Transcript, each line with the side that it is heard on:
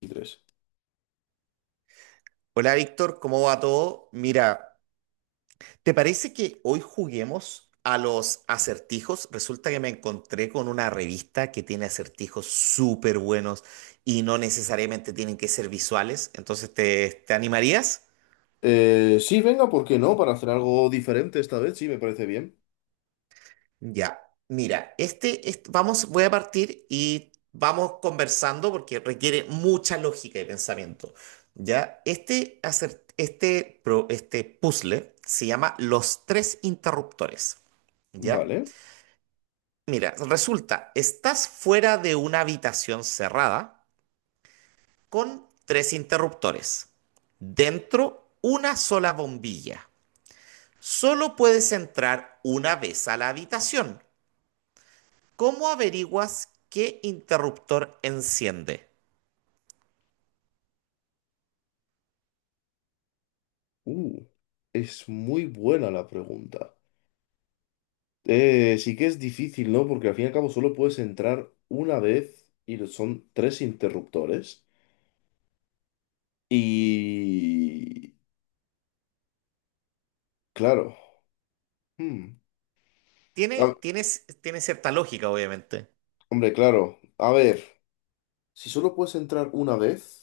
left: 23.
right: Hola Víctor, ¿cómo va todo? Mira, ¿te parece que hoy juguemos a los acertijos? Resulta que me encontré con una revista que tiene acertijos súper buenos y no necesariamente tienen que ser visuales, entonces ¿te animarías?
left: Sí, venga, ¿por qué no? Para hacer algo diferente esta vez, sí, me parece bien.
right: Ya, mira, vamos, voy a partir y vamos conversando porque requiere mucha lógica y pensamiento. Ya, este puzzle se llama Los tres interruptores. ¿Ya?
left: Vale.
right: Mira, resulta, estás fuera de una habitación cerrada con tres interruptores. Dentro, una sola bombilla. Solo puedes entrar una vez a la habitación. ¿Cómo averiguas qué interruptor enciende?
left: Uh, es muy buena la pregunta. Sí que es difícil, ¿no? Porque al fin y al cabo solo puedes entrar una vez y son tres interruptores. Y... Claro. Hmm.
right: Tiene,
left: A-
right: tiene c- tiene cierta lógica, obviamente.
left: Hombre, claro. A ver, si solo puedes entrar una vez...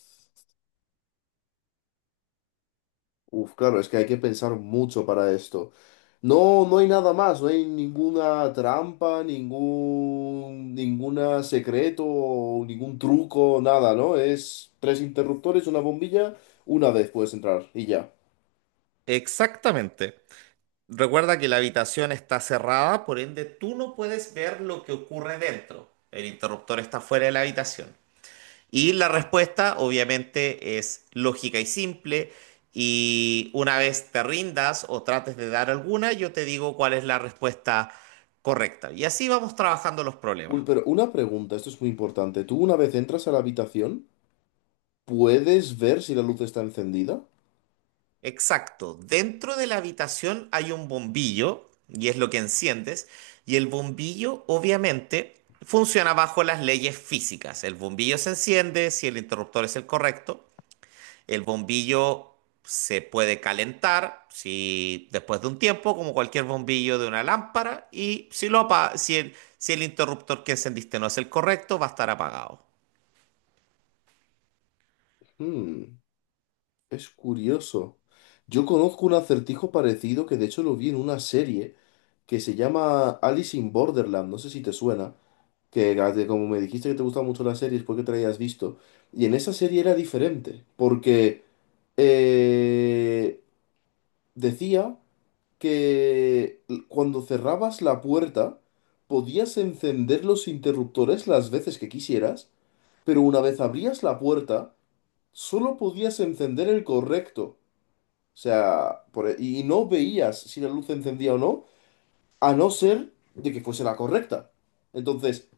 left: Uf, claro, es que hay que pensar mucho para esto. No, no hay nada más, no hay ninguna trampa, ninguna secreto, ningún truco, nada, ¿no? Es tres interruptores, una bombilla, una vez puedes entrar y ya.
right: Exactamente. Recuerda que la habitación está cerrada, por ende tú no puedes ver lo que ocurre dentro. El interruptor está fuera de la habitación. Y la respuesta obviamente es lógica y simple. Y una vez te rindas o trates de dar alguna, yo te digo cuál es la respuesta correcta. Y así vamos trabajando los problemas.
left: Pero una pregunta, esto es muy importante. ¿Tú una vez entras a la habitación, puedes ver si la luz está encendida?
right: Exacto. Dentro de la habitación hay un bombillo y es lo que enciendes. Y el bombillo obviamente funciona bajo las leyes físicas. El bombillo se enciende si el interruptor es el correcto. El bombillo se puede calentar si después de un tiempo, como cualquier bombillo de una lámpara, y si lo apa- si el, si el interruptor que encendiste no es el correcto, va a estar apagado.
left: Hmm. Es curioso. Yo conozco un acertijo parecido que de hecho lo vi en una serie que se llama Alice in Borderland, no sé si te suena, que como me dijiste que te gustan mucho las series porque te la hayas visto, y en esa serie era diferente, porque eh, decía que cuando cerrabas la puerta podías encender los interruptores las veces que quisieras, pero una vez abrías la puerta solo podías encender el correcto. O sea, y no veías si la luz se encendía o no, a no ser de que fuese la correcta. Entonces,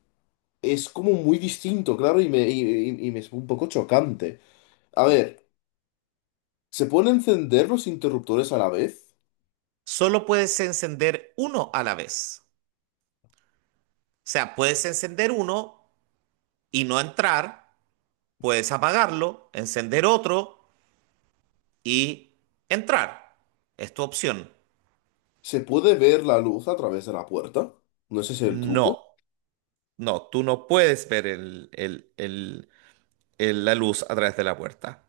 left: es como muy distinto, claro, y me es un poco chocante. A ver, ¿se pueden encender los interruptores a la vez?
right: Solo puedes encender uno a la vez. O sea, puedes encender uno y no entrar, puedes apagarlo, encender otro y entrar. Es tu opción.
left: ¿Se puede ver la luz a través de la puerta? ¿No es ese el truco?
right: No, no, tú no puedes ver la luz a través de la puerta.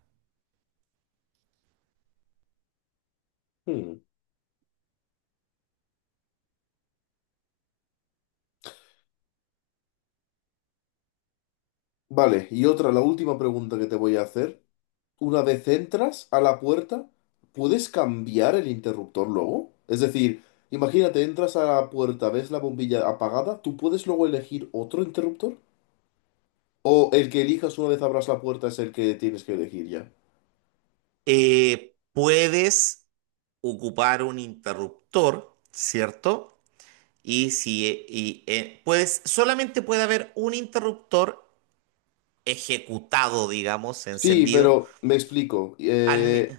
left: Hmm. Vale, y otra, la última pregunta que te voy a hacer. Una vez entras a la puerta, ¿puedes cambiar el interruptor luego? Es decir, imagínate, entras a la puerta, ves la bombilla apagada, ¿tú puedes luego elegir otro interruptor? ¿O el que elijas una vez abras la puerta es el que tienes que elegir ya?
right: Puedes ocupar un interruptor, ¿cierto? Y si y, puedes, solamente puede haber un interruptor ejecutado, digamos,
left: Sí,
right: encendido.
left: pero me explico.
right: al mi-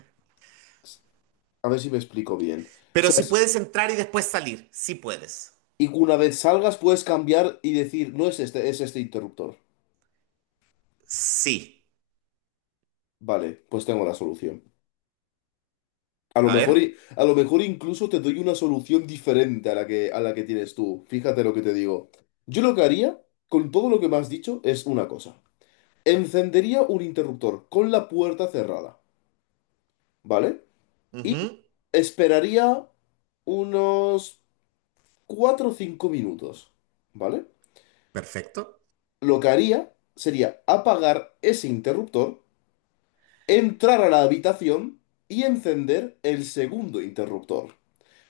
left: A ver si me explico bien. O
right: Pero
left: sea,
right: si puedes entrar y después salir, sí puedes.
left: y una vez salgas puedes cambiar y decir, no es este, es este interruptor.
right: Sí.
left: Vale, pues tengo la solución. A lo
right: A
left: mejor,
right: ver.
left: a lo mejor incluso te doy una solución diferente a la que tienes tú. Fíjate lo que te digo. Yo lo que haría, con todo lo que me has dicho, es una cosa. Encendería un interruptor con la puerta cerrada, ¿vale? Y
right: Ujú.
left: esperaría unos 4 o 5 minutos, ¿vale?
right: Perfecto.
left: Lo que haría sería apagar ese interruptor, entrar a la habitación y encender el segundo interruptor.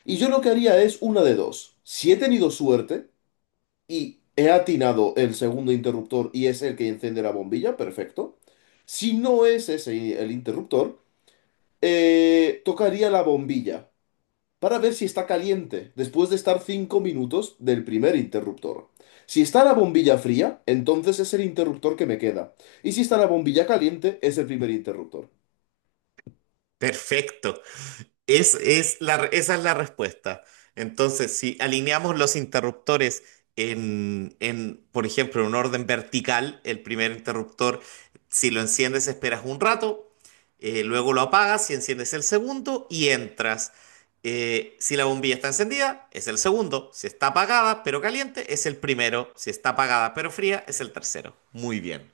left: Y yo lo que haría es una de dos. Si he tenido suerte y he atinado el segundo interruptor y es el que enciende la bombilla, perfecto. Si no es ese el interruptor, tocaría la bombilla para ver si está caliente después de estar 5 minutos del primer interruptor. Si está la bombilla fría, entonces es el interruptor que me queda. Y si está la bombilla caliente, es el primer interruptor.
right: Perfecto. Esa es la respuesta. Entonces, si alineamos los interruptores por ejemplo, en un orden vertical, el primer interruptor, si lo enciendes, esperas un rato, luego lo apagas y enciendes el segundo y entras. Si la bombilla está encendida, es el segundo. Si está apagada pero caliente, es el primero. Si está apagada pero fría, es el tercero. Muy bien,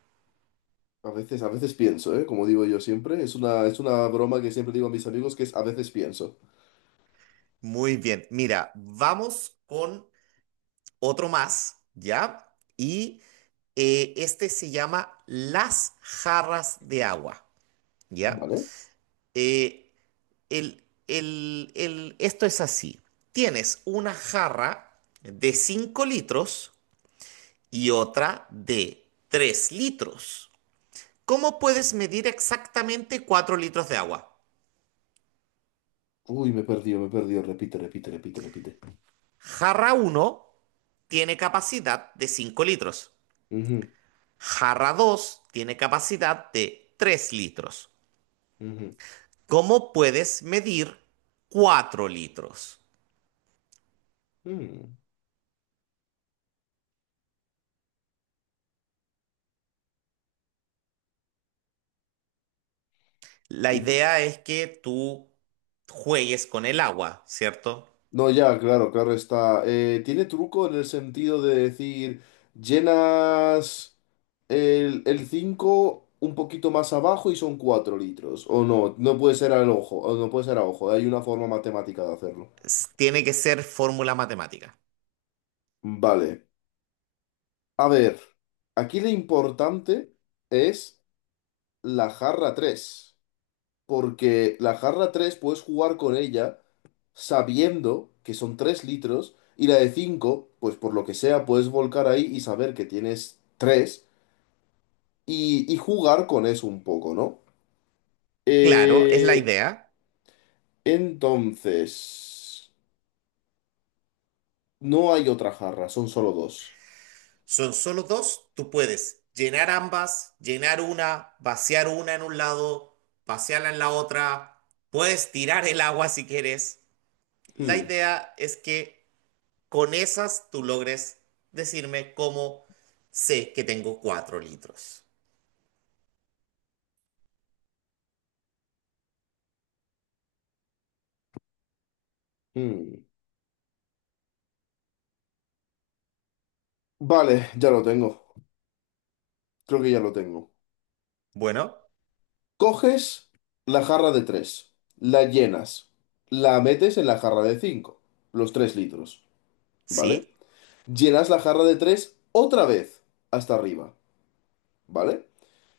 left: A veces pienso, ¿eh? Como digo yo siempre, es una broma que siempre digo a mis amigos que es a veces pienso.
right: muy bien. Mira, vamos con otro más, ¿ya? Y este se llama Las jarras de agua, ¿ya?
left: ¿Vale?
right: Eh, esto es así. Tienes una jarra de 5 litros y otra de 3 litros. ¿Cómo puedes medir exactamente 4 litros de agua?
left: Uy, me perdió, me perdió. Repite, repite, repite, repite.
right: Jarra uno tiene capacidad de 5 litros.
left: Ujú,
right: Jarra 2 tiene capacidad de 3 litros.
left: ujú,
right: ¿Cómo puedes medir 4 litros?
left: mm.
right: La
left: Uh,
right: idea es que tú juegues con el agua, ¿cierto?
left: No, ya, claro, claro está. Tiene truco en el sentido de decir, llenas el 5 un poquito más abajo y son 4 litros. O no, no puede ser al ojo, o no puede ser a ojo. Hay una forma matemática de hacerlo.
right: Tiene que ser fórmula matemática.
left: Vale. A ver, aquí lo importante es la jarra tres. Porque la jarra 3 puedes jugar con ella sabiendo que son 3 litros y la de 5 pues por lo que sea, puedes volcar ahí y saber que tienes 3 y jugar con eso un poco, ¿no?
right: Claro, es la
left: Eh,
right: idea.
left: entonces, no hay otra jarra, son solo dos.
right: Son solo dos. Tú puedes llenar ambas, llenar una, vaciar una en un lado, vaciarla en la otra. Puedes tirar el agua si quieres. La
left: Hmm,
right: idea es que con esas tú logres decirme cómo sé que tengo 4 litros.
left: hmm. Vale, ya lo tengo. Creo que ya lo tengo.
right: Bueno,
left: Coges la jarra de tres, la llenas, la metes en la jarra de 5 los 3 litros, ¿vale?
right: sí,
left: Llenas la jarra de 3 otra vez hasta arriba, ¿vale?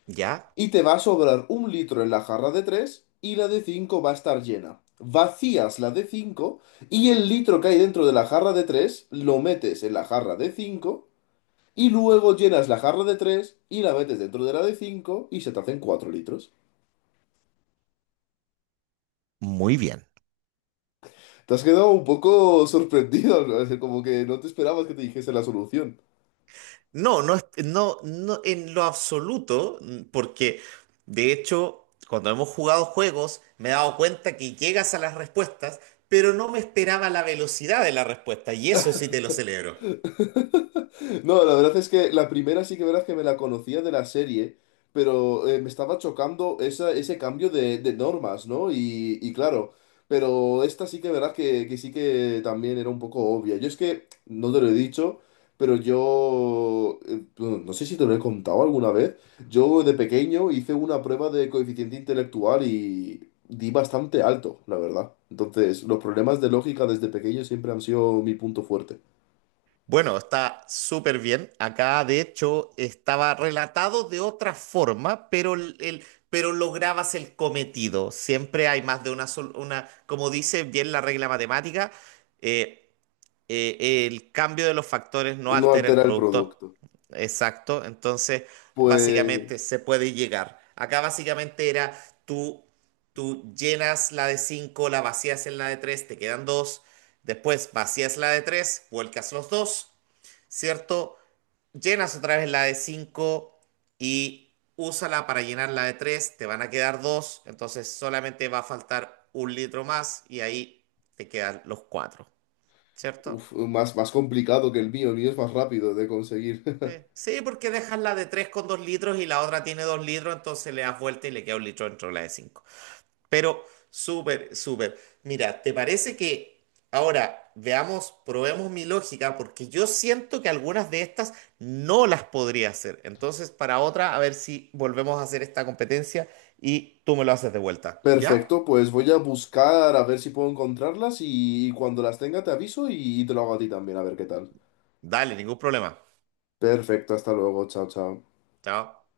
right: ya,
left: Y te va a sobrar un litro en la jarra de 3 y la de 5 va a estar llena. Vacías la de 5 y el litro que hay dentro de la jarra de 3 lo metes en la jarra de 5 y luego llenas la jarra de 3 y la metes dentro de la de 5 y se te hacen 4 litros.
right: muy bien.
left: Te has quedado un poco sorprendido, ¿no? Como que no te esperabas que te dijese la solución.
right: No, no, no, no en lo absoluto, porque de hecho, cuando hemos jugado juegos, me he dado cuenta que llegas a las respuestas, pero no me esperaba la velocidad de la respuesta, y eso sí te lo celebro.
left: No, la verdad es que la primera sí que verdad que me la conocía de la serie, pero me estaba chocando esa, ese cambio de normas, ¿no? Y claro, pero esta sí que verdad que sí que también era un poco obvia. Yo es que, no te lo he dicho, pero yo, bueno, no sé si te lo he contado alguna vez, yo de pequeño hice una prueba de coeficiente intelectual y di bastante alto, la verdad. Entonces, los problemas de lógica desde pequeño siempre han sido mi punto fuerte.
right: Bueno, está súper bien. Acá, de hecho, estaba relatado de otra forma, pero, pero lograbas el cometido. Siempre hay más de una, como dice bien la regla matemática, eh, el cambio de los factores no
left: No
right: altera el
left: altera el
right: producto.
left: producto.
right: Exacto. Entonces, básicamente
left: Pues
right: se puede llegar. Acá básicamente era tú, tú llenas la de cinco, la vacías en la de tres, te quedan dos. Después vacías la de tres, vuelcas los dos, ¿cierto? Llenas otra vez la de 5 y úsala para llenar la de tres, te van a quedar dos. Entonces solamente va a faltar 1 litro más y ahí te quedan los cuatro, ¿cierto?
left: uf, más, más complicado que el mío es más rápido de conseguir.
right: Sí, sí, porque dejas la de 3 con 2 litros y la otra tiene 2 litros, entonces le das vuelta y le queda 1 litro dentro de la de 5. Pero súper, súper. Mira, ¿te parece que ahora veamos, probemos mi lógica? Porque yo siento que algunas de estas no las podría hacer. Entonces, para otra, a ver si volvemos a hacer esta competencia y tú me lo haces de vuelta. ¿Ya?
left: Perfecto, pues voy a buscar a ver si puedo encontrarlas y, cuando las tenga te aviso y te lo hago a ti también, a ver qué tal.
right: Dale, ningún problema.
left: Perfecto, hasta luego, chao, chao.
right: Chao.